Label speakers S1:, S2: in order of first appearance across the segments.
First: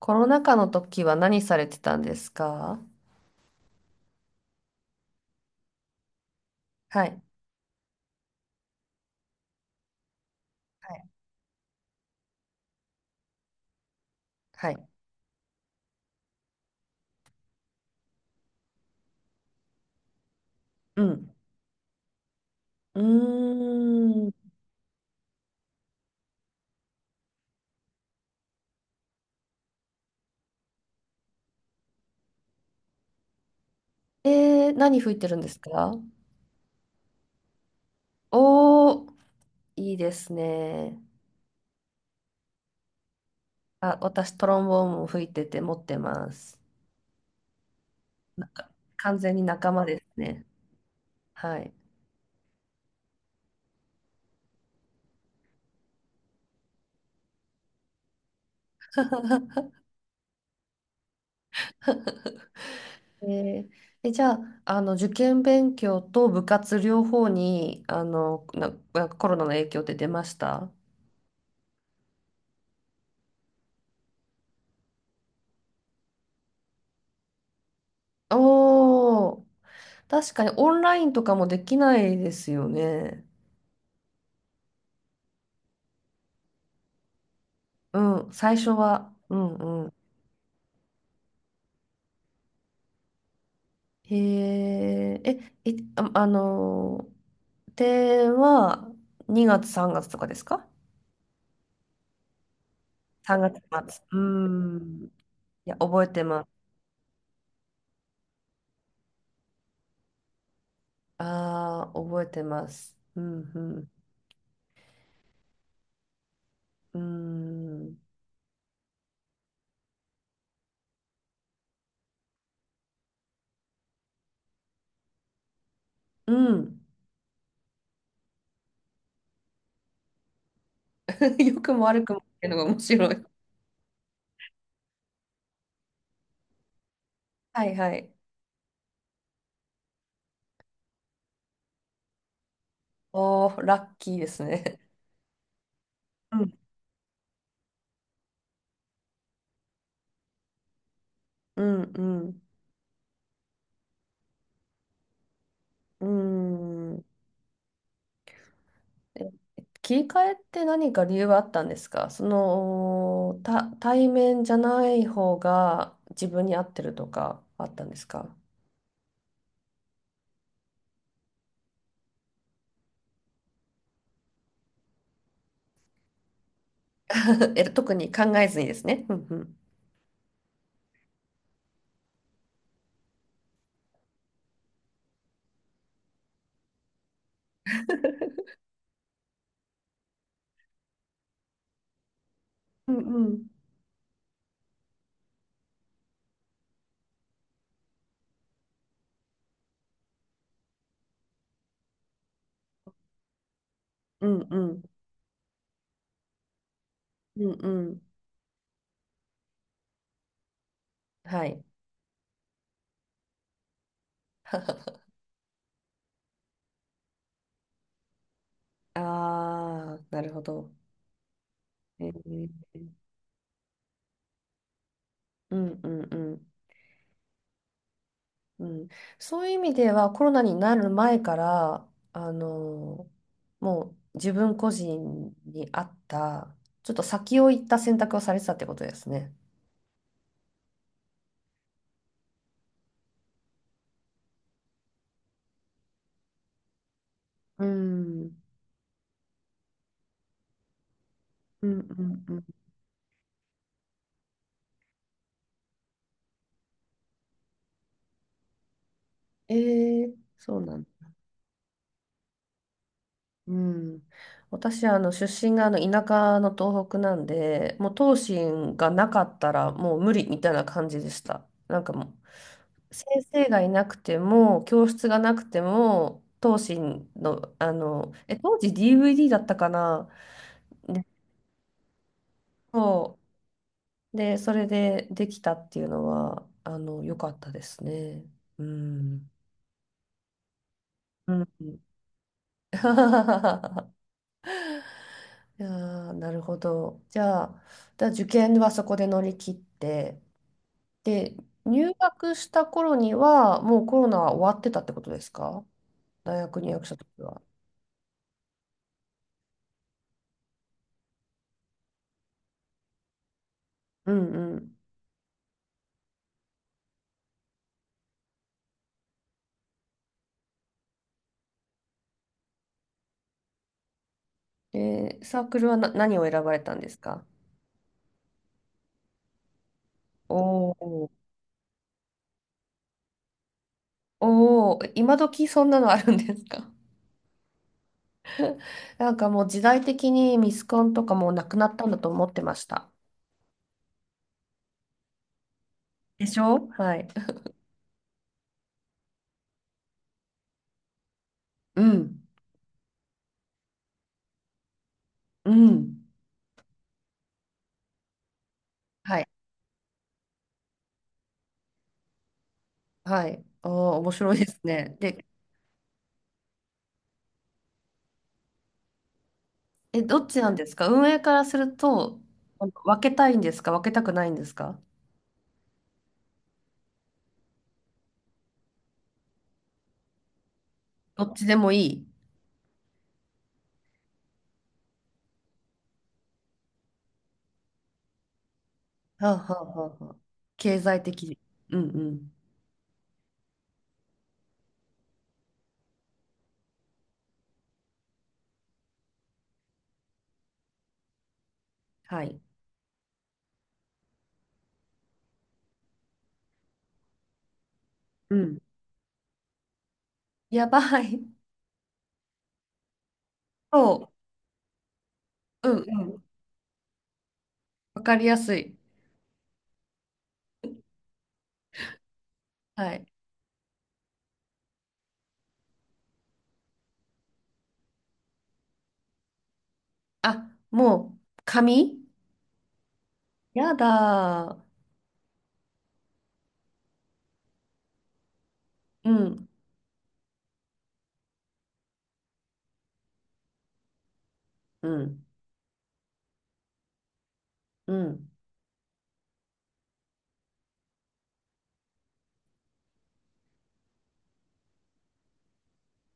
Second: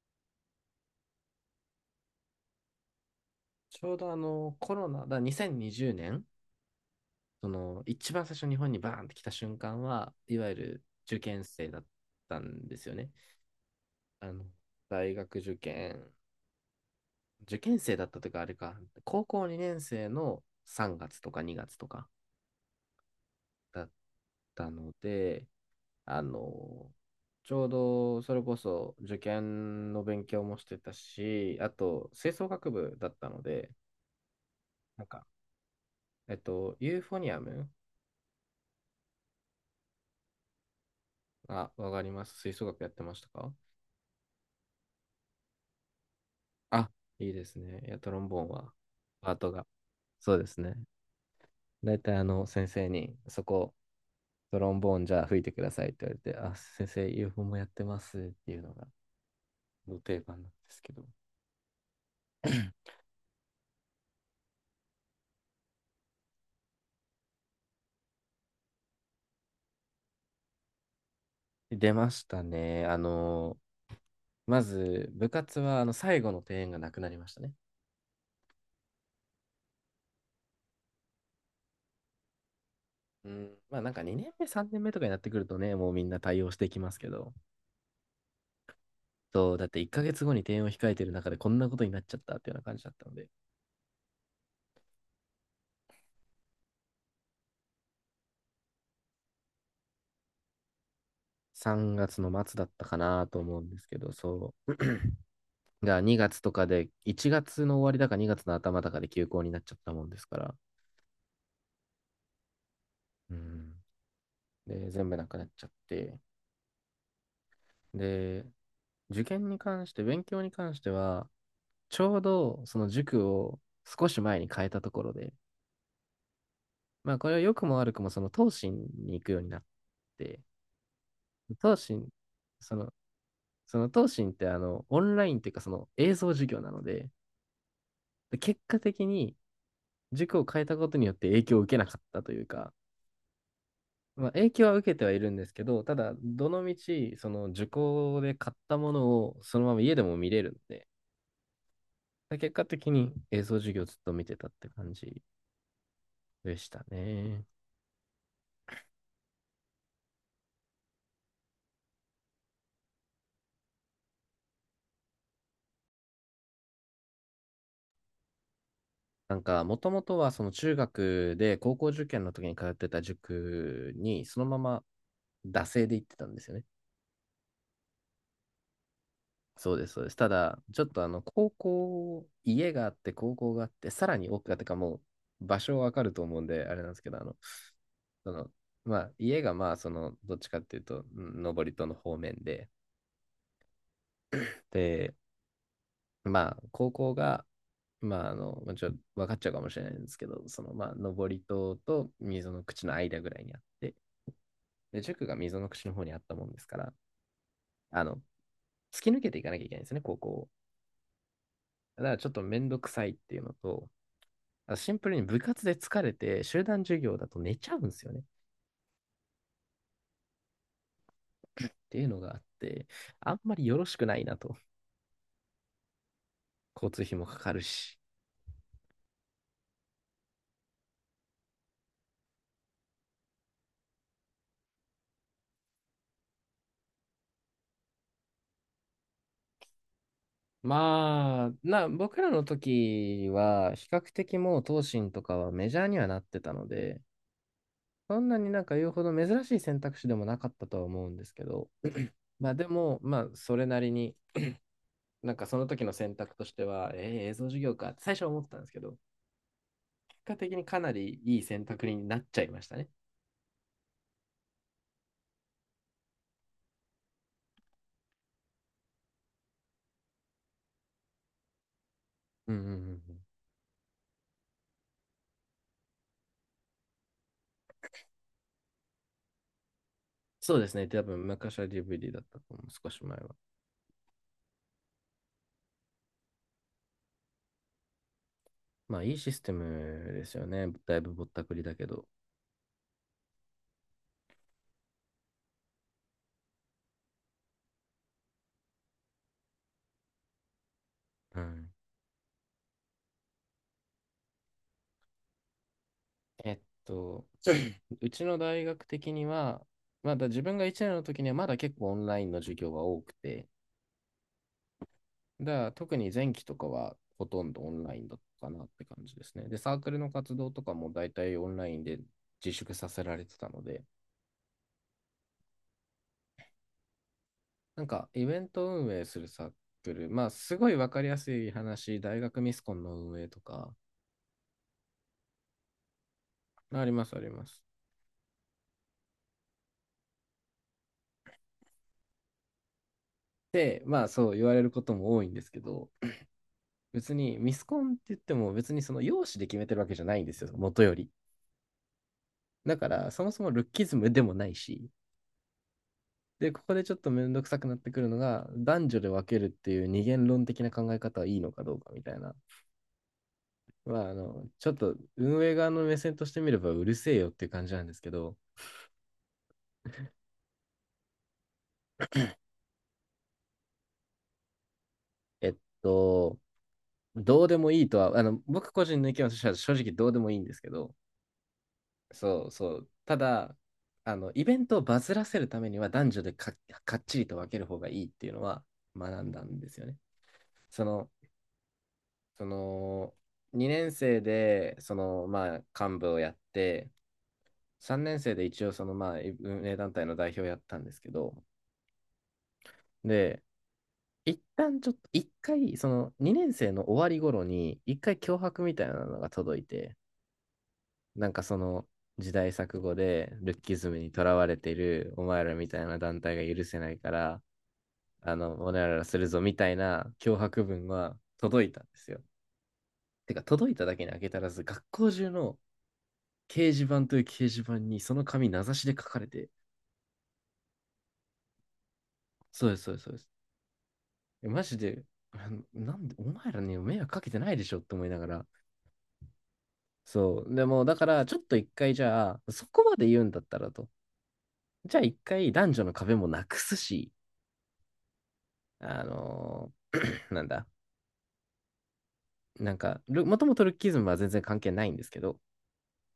S1: コロナ禍の時は何されてたんですか？
S2: ちょうどコロナ、2020年、
S1: はい。
S2: その一番最初日本にバーンって来た瞬間は、いわゆる
S1: はい。
S2: 受験生だったんですよね。あの
S1: はい。
S2: 大学受験、受験生だったというか、あれか、高校2年生の3
S1: う
S2: 月と
S1: ん。
S2: か2月とか
S1: う
S2: だっ
S1: ーん。
S2: たので、あの、ちょうどそれこそ受験の勉強もしてたし、あと吹奏楽部だったので、
S1: えー、何
S2: なん
S1: 吹い
S2: か、
S1: てるんですか？
S2: ユーフォニアム。
S1: おー、いいですね。
S2: あ、わかります。吹奏楽やってましたか？
S1: あ、私、トロンボーンも吹いてて持ってます。
S2: あ、いいですね。いや、トロンボーン
S1: な
S2: は、
S1: 完
S2: パ
S1: 全
S2: ー
S1: に
S2: トが。
S1: 仲間です
S2: そう
S1: ね。
S2: ですね。
S1: はい。
S2: だいたい先生に、そこ、トロンボーンじゃあ吹いてくださいって言われて、あ、先生、UFO もやってますっていうのが、の定番なんですけど。
S1: えーえ、じゃあ、受験勉強と部活両方に、あの、な、なコロナの影響って出ました？
S2: 出ましたね。まず、部活は、最後の定演がなくなりましたね。
S1: おー、確かにオンラインとかもできないですよね。
S2: うん、まあなんか2年目、3年目とかになってくるとね、もうみんな対応していきますけど、
S1: うん、最初は。う
S2: そ
S1: ん
S2: う、だって
S1: う
S2: 1
S1: ん。
S2: ヶ月後に定演を控えてる中でこんなことになっちゃったっていうような感じだったので、
S1: へえ、あ、では2月、3月とかですか？
S2: 3月の末だったかなと
S1: 3 月
S2: 思うんですけ
S1: 末？
S2: ど、
S1: うー
S2: そ
S1: ん。いや、
S2: う。が
S1: 覚えて
S2: 2月
S1: ます。
S2: とかで、1月の終わりだか2月の頭だかで休校になっちゃったもんですから、
S1: ああ、覚えてます。う
S2: う
S1: んう
S2: ん。
S1: ん。
S2: で、全部なくなっちゃって、
S1: うーん。
S2: で、受験に関して、勉強に関しては、ちょうどその塾を少し前に変えたところで、
S1: うん。
S2: まあこれは良くも悪くもその東進に行くようになって、
S1: 良く
S2: 東
S1: も悪
S2: 進、
S1: くもっていうのが
S2: そ
S1: 面
S2: の、
S1: 白い。
S2: その東進ってオンラインっていうかその映像授業なので、
S1: はいはい。
S2: で結果的に塾を変えたことによって影響を受けなかったというか、
S1: おー、ラッキーで
S2: まあ、
S1: す
S2: 影響は
S1: ね。
S2: 受けてはいるんですけど、ただ、
S1: う
S2: ど
S1: ん
S2: の道その受講で買ったものをそのまま家でも見れるんで、
S1: うんうん。
S2: 結果的に映像授業ずっと見てたって感じ
S1: うー
S2: でした
S1: ん。
S2: ね。
S1: え切り替えって何か理由はあったんですか？その、対面じゃない方が自分に合ってるとかあったんですか？
S2: もともとはその中学で高校受験の時に通ってた塾に、そのまま惰性で行ってたんですよね。
S1: え、特に考えずにですね。うんうん。
S2: そうです、そうです。ただ、ちょっとあの、高校、家があって、高校があって、さらに奥がってか、もう場所わかると思うんで、あれなんですけど、その、まあ、家がまあ、どっちかっていうと、上り登戸の方面で、
S1: うんうん。
S2: で、まあ、高校が、まあ、ちょっと分かっちゃうかもしれないんですけど、まあ、登り戸と溝の口の間ぐらいにあって、
S1: うんうん。
S2: で、塾が溝の口の方にあったもんですから、
S1: うんうん。
S2: あの、突き抜けていかなきゃいけないんですよね、高校を。
S1: はい。
S2: だからちょっとめんどくさいっていうのと、シン プルに部活で疲れて、集団授業だと寝ちゃうんですよね。っ
S1: ああ、なるほど。
S2: ていう
S1: え
S2: のがあっ
S1: ー
S2: て、あんまりよろしくないなと。
S1: うんうんうん。
S2: 交通費もかかるし。
S1: うん、そういう意味ではコロナになる前からあのもう自分個人に合ったちょっと先を行った選択をされてたってことですね。
S2: 僕らの時は、比較的もう、東進とかはメジャーにはなってたので、
S1: うん、
S2: そ
S1: う
S2: んな
S1: ん
S2: になんか言うほど珍しい選択肢でもなかったとは思うんですけ
S1: う
S2: ど、
S1: んう ん。
S2: まあでも、まあ、それなりに、なんかその時の選択としては、映像授業かって最初は思ってたんですけど、
S1: えー、
S2: 結果的
S1: そ
S2: に
S1: うな
S2: か
S1: んだ。
S2: なりいい選択になっちゃいましたね。
S1: うん、私出身があの田舎の東北なんで、もう東進がなかったらもう無理みたいな感じでした。なんか、もう
S2: うんうんうんうん。
S1: 先生がいなくても教室がなくても東進のあのえ当時 DVD だったかな。
S2: そうですね。多
S1: で、
S2: 分、昔は DVD だったと思う、少し前
S1: そ
S2: は。
S1: うで、それでできたっていうのは良かったですね。う
S2: まあ、いい
S1: ん
S2: システムですよね。だいぶぼっ
S1: う
S2: た
S1: ん。
S2: くりだけど。
S1: いやー、なるほど。じゃあ、受験はそこで乗り切って、で、
S2: うん。
S1: 入学した頃には、もうコロナは終わってたってことですか？大
S2: えっ
S1: 学入学した時
S2: と、
S1: は。
S2: うちの大学的には、まだ自分が1年の時にはまだ結構オンラインの授業が多くて、
S1: うんうん。
S2: だから特に前期とかはほとんどオンラインだったかなって感じですね。で、サークルの活動とかも大体オンラインで自粛させられてたので、
S1: で、サークルは何を選ばれたんですか？
S2: イベント運営するサークル、まあ
S1: お
S2: すごいわか
S1: お
S2: りや
S1: ー、
S2: すい話、大学ミスコンの運営とか、
S1: おー、今時そんなのあるんですか？
S2: ありますあります。
S1: なんかもう時代的にミスコンとかもうなくなったんだと思ってました。
S2: で、まあそう言われることも多いんですけど、
S1: でしょ？はい。
S2: 別にミスコンって言っても別にその容姿で決めてるわけじゃないんですよ、元より。
S1: うん。
S2: だから、そもそもルッキズムでもないし、
S1: うん。
S2: で、ここでちょっとめんどくさくなってくるのが、男女で
S1: は
S2: 分
S1: い。
S2: けるっていう二元論的な考え方はいいのかどうかみたいな。
S1: はい。おあ、
S2: まあ、
S1: 面白いです
S2: ちょっと
S1: ね。で、
S2: 運営側の目線としてみればうるせえよっていう感じなんですけど、
S1: え、どっちなんですか、運営からすると？分けたいんですか、分けたくないんですか？
S2: えっと、どうでもいいとは、僕個人の意見としては正直どうでもいいんですけど、
S1: どっちでもいい。
S2: そうそう。ただ、イベントをバズらせるためには男女でか、かっちりと分ける方がいいっていうのは学ん
S1: はあ、
S2: だん
S1: はあ
S2: です
S1: は
S2: よね。
S1: あはあ、経
S2: そ
S1: 済
S2: の、
S1: 的。うんうん。
S2: その2年生でそのまあ幹部をやって、3年生で一応そのまあ運営団体の代表をやったんですけど、
S1: はい。
S2: で一旦ちょっと一回その2年生の終わり頃に一回
S1: う
S2: 脅
S1: ん。
S2: 迫みたいなのが届いて、
S1: やばい。
S2: なんかその時代錯誤でルッキズムに
S1: そ
S2: とらわれてるお前らみ
S1: う。うん
S2: たいな
S1: う
S2: 団
S1: ん。
S2: 体が許せないから、
S1: わかり
S2: あ
S1: やす
S2: のお
S1: い。
S2: ねららするぞみたいな脅迫文は届いたんですよ。
S1: はい。
S2: てか届いただけに開けたらず学校中の掲示板という掲示板にその紙名指しで書かれて、
S1: あ、もう、紙。
S2: そうです、そうです、そうです。
S1: やだ
S2: マ
S1: ー。
S2: ジで、あのなんで、お前らに迷惑かけてないでしょって思いながら。
S1: うん、
S2: そう。でも、だから、ちょっと一回じゃあ、そこまで言うんだったらと。
S1: う
S2: じゃあ一
S1: ん、
S2: 回男女の壁もなくすし、
S1: うん、
S2: なんだ、なんか、もともとルッキズムは全然関係ないんですけど、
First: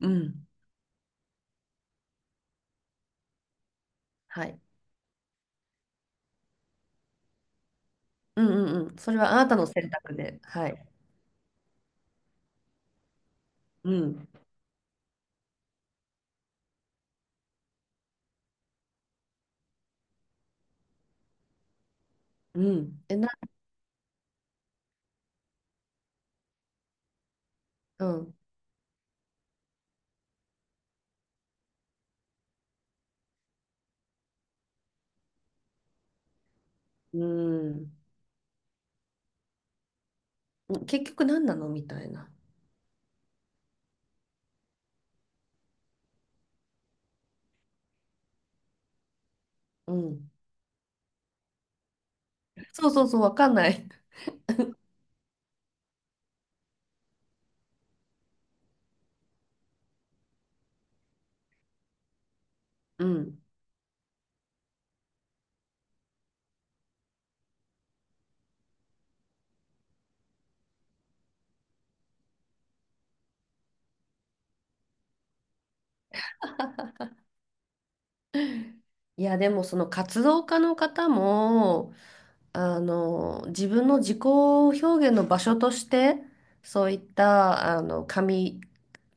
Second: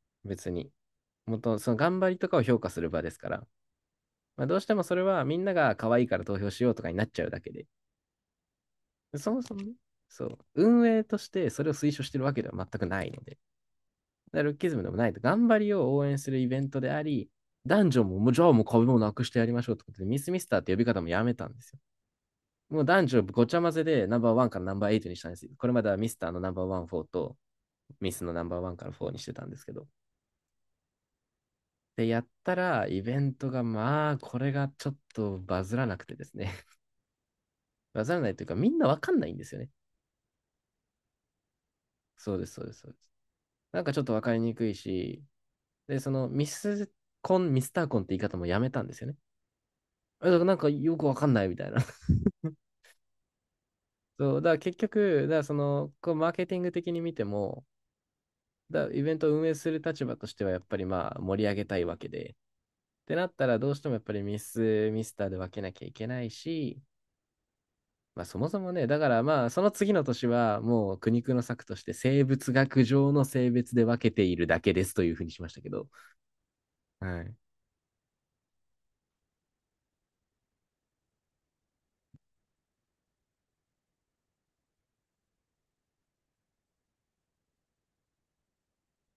S1: うん。
S2: 別に。その頑張りとかを評価する場ですから。
S1: は
S2: まあ、ど
S1: い。
S2: うしてもそれはみんなが可愛いから投票しようとかになっちゃうだけで。
S1: うんうんうん。それ
S2: そ
S1: はあ
S2: も
S1: な
S2: そ
S1: た
S2: も
S1: の
S2: ね、
S1: 選択
S2: そう、
S1: で。はい。
S2: 運営としてそれを推奨してるわけでは全くないので、
S1: うん、
S2: だからルッキズムでもないと、頑張りを応援するイベントであり、男女も、もうじゃあもう壁もなくしてやりましょうってことで、ミスミスターって呼び方もやめたんですよ。
S1: う
S2: もう
S1: ん。
S2: 男女ごちゃ混ぜでナンバーワンからナンバーエイトにしたんですよ。これまではミスターのナンバーワン、フォーと、
S1: う
S2: ミスの
S1: ん、
S2: ナンバーワンからフォーにしてたんですけど。で、やったら、イベントが、まあ、これがちょっとバズらなくてですね。
S1: うん。
S2: バズらないというか、みんなわかんないんですよね。
S1: 結局何なのみたいな。
S2: そうです、そうです、そうです。なんかちょっとわかりにくいし、で、そのミスコン、ミスターコンって言い方もやめたんですよね。
S1: う
S2: だ
S1: ん。
S2: からなんかよくわかんないみたいな。
S1: そうそうそう、わかんない。
S2: そう、だから結局、だからその、こうマーケティング的に見ても、イベントを運営する立場としてはやっぱり盛り上げたいわけで、っ
S1: う
S2: てなっ
S1: ん。
S2: たらどうしてもやっぱりミスターで分けなきゃいけないし、まあそもそもね、だからまあその次の年はもう苦肉の策として生物学上の性別で分けているだけですというふうにしましたけど、はい。
S1: いや、でもその活動家の方も、自分の自己表現の場所として、そういった、紙、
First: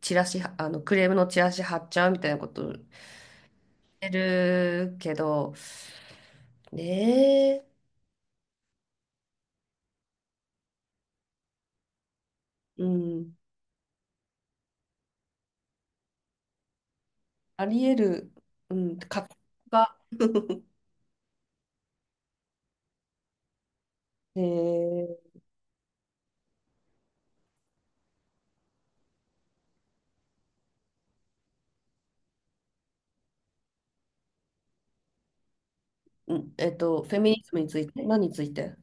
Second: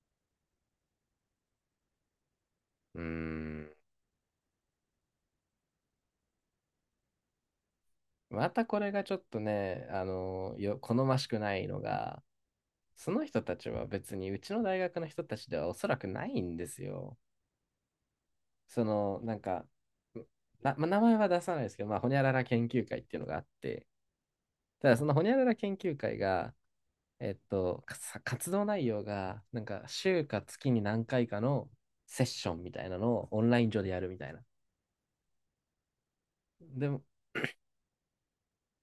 S1: チラシ、クレームのチラシ貼っちゃうみたいなことし
S2: うーん。
S1: てるけど、ねえ。
S2: またこれがちょっとね、好ましくないのが、
S1: う
S2: その
S1: ん、
S2: 人たちは別にうちの大学の人たちではおそらくないんですよ。
S1: あり得る。う
S2: そ
S1: ん、
S2: の、
S1: 活
S2: な
S1: 動
S2: んか、
S1: が、
S2: な、まあ、名前は出さないですけど、まあ、ほにゃらら研究会っていうのがあって、
S1: え
S2: ただそのほにゃ
S1: ー
S2: らら研究会が、活動内容が、なんか、週か月に何回かのセッションみたいなのをオンライン上でやるみたいな。
S1: うん、
S2: でも、
S1: フェミニズムについて、何について？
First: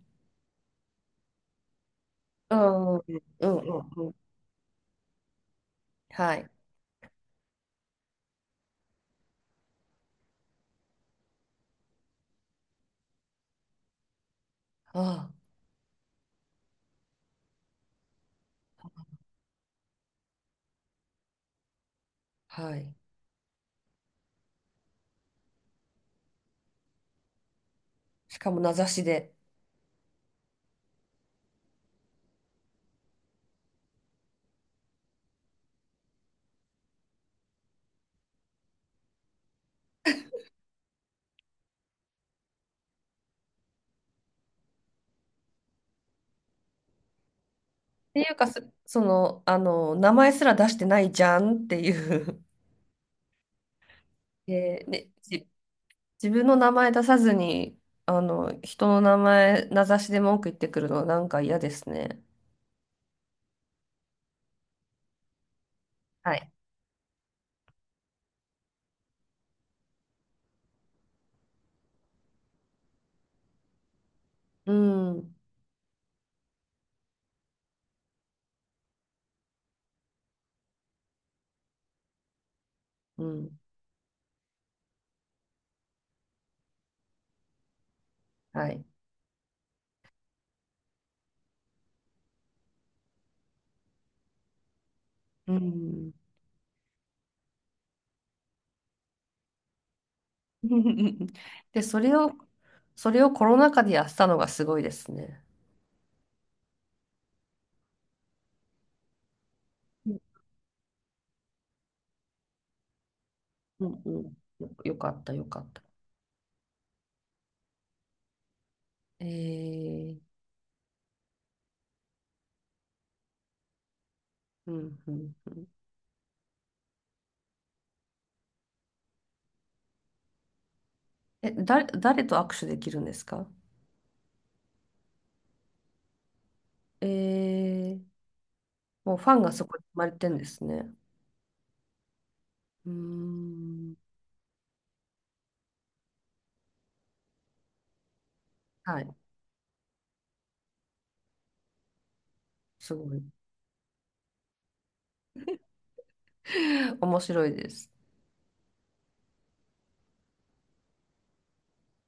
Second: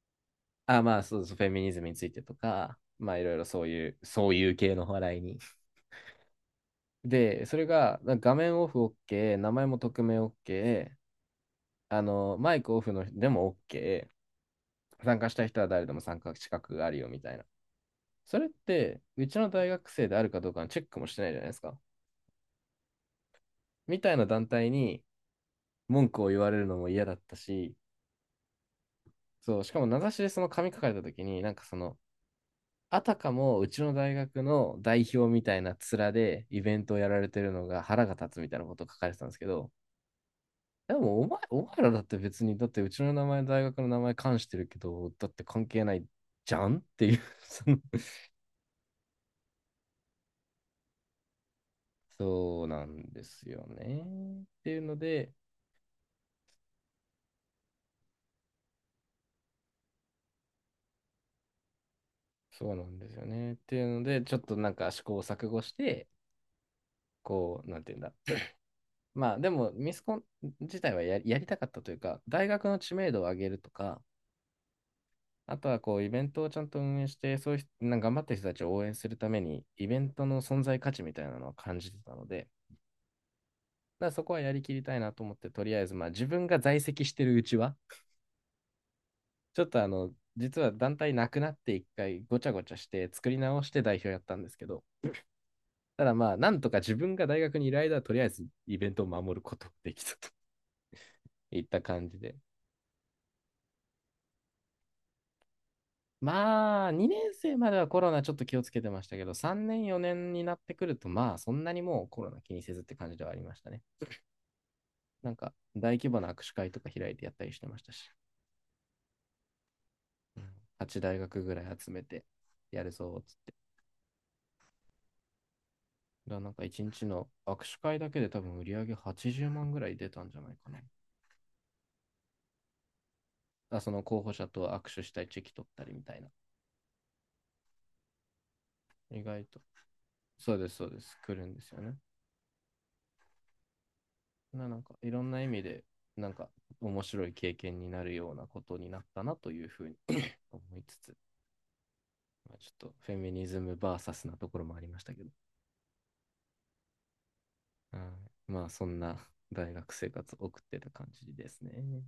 S2: あ、まあ、そうそう、フェミニズムについてと
S1: う
S2: か、
S1: ん、うん、
S2: まあ、いろいろ
S1: うん、うん。
S2: そういう系の話題に。
S1: はい。
S2: で、それが画面オフ OK、名前も匿名 OK、あの、マイクオフの人でも OK、参
S1: あ
S2: 加したい人は誰でも参加資格があるよみたいな。それって、うちの大学生であるかどうかのチェックもしてないじゃないですか。
S1: あ、はい。
S2: みたいな団体に文句を言われるのも嫌だったし、
S1: しかも名指しで。
S2: そう、しかも名指しでその紙書かれた時に、あたかもうちの大学の代表みたいな面でイベントをやられてるのが腹が立つみたいなことを書かれてたんですけど、でもお前、お前らだって別に、だってうちの名前、大学の名前冠してるけど、だって関係ないじゃんっていう その
S1: っていうか、その、名前すら出してないじゃんっていう。
S2: そうなんですよね。っていう
S1: で、
S2: の
S1: ね、
S2: で、
S1: 自分の名前出さずに、人の名前、名指しで文句言ってくるのはなんか嫌ですね。
S2: そうなんですよね。っていうので、ちょっとなんか試行錯誤して、
S1: はい。
S2: こう、なんていうんだ。まあでも、ミスコン自体はや、やりたかったというか、大学の知名度を上げるとか、
S1: うん。
S2: あとはこうイベントをちゃんと運営して、そういう人なんか頑張ってる人たちを応援するために、イベントの存在価値みたいなのは感じてたので、
S1: うん。
S2: そこはやりきりたいなと思って、とりあえず、まあ自分が在籍してるうちは、
S1: はい。
S2: ちょっとあの、実は団体なくなって一回ごちゃごちゃして作り直して代表やったんですけど、
S1: う
S2: た
S1: ん。
S2: だまあ、なんとか自分が大学にいる間はとりあえずイベントを守ることができたと いった
S1: で、そ
S2: 感
S1: れ
S2: じ
S1: を、
S2: で。
S1: それをコロナ禍でやったのがすごいですね。
S2: まあ、2年生まではコロナちょっと気をつけてましたけど、3年、
S1: う
S2: 4
S1: ん
S2: 年になってくると、まあ、そんなにもうコロナ気にせずって感じではありましたね。
S1: うんうん。よかっ
S2: な
S1: た、
S2: ん
S1: よ
S2: か、
S1: かった。
S2: 大規模な握手会とか開いてやったりしてましたし、
S1: えー、
S2: 8大学ぐらい集めてやるぞ、つって。
S1: うん、うん、うん。
S2: だからなんか一日の握手会だけで多分売り上げ80万ぐらい出たんじゃないかな。
S1: え、誰と握手できるんですか？
S2: その候補者と握手したいチェキ取ったりみたいな。
S1: えー、もう
S2: 意
S1: ファン
S2: 外
S1: が
S2: と。
S1: そこに生まれてんで
S2: そう
S1: す
S2: です、そう
S1: ね。
S2: です。来るんですよね。
S1: うーん。
S2: なんかいろんな意味で、なんか面白い経験になるようなことにな
S1: は
S2: っ
S1: い。
S2: たなというふうに 思いつつ、まあ、ちょっと
S1: す
S2: フ
S1: ご
S2: ェ
S1: い。
S2: ミニズムバーサスなところもありましたけど、
S1: 面白いです。
S2: うんまあそんな大学生活を送ってた感じですね。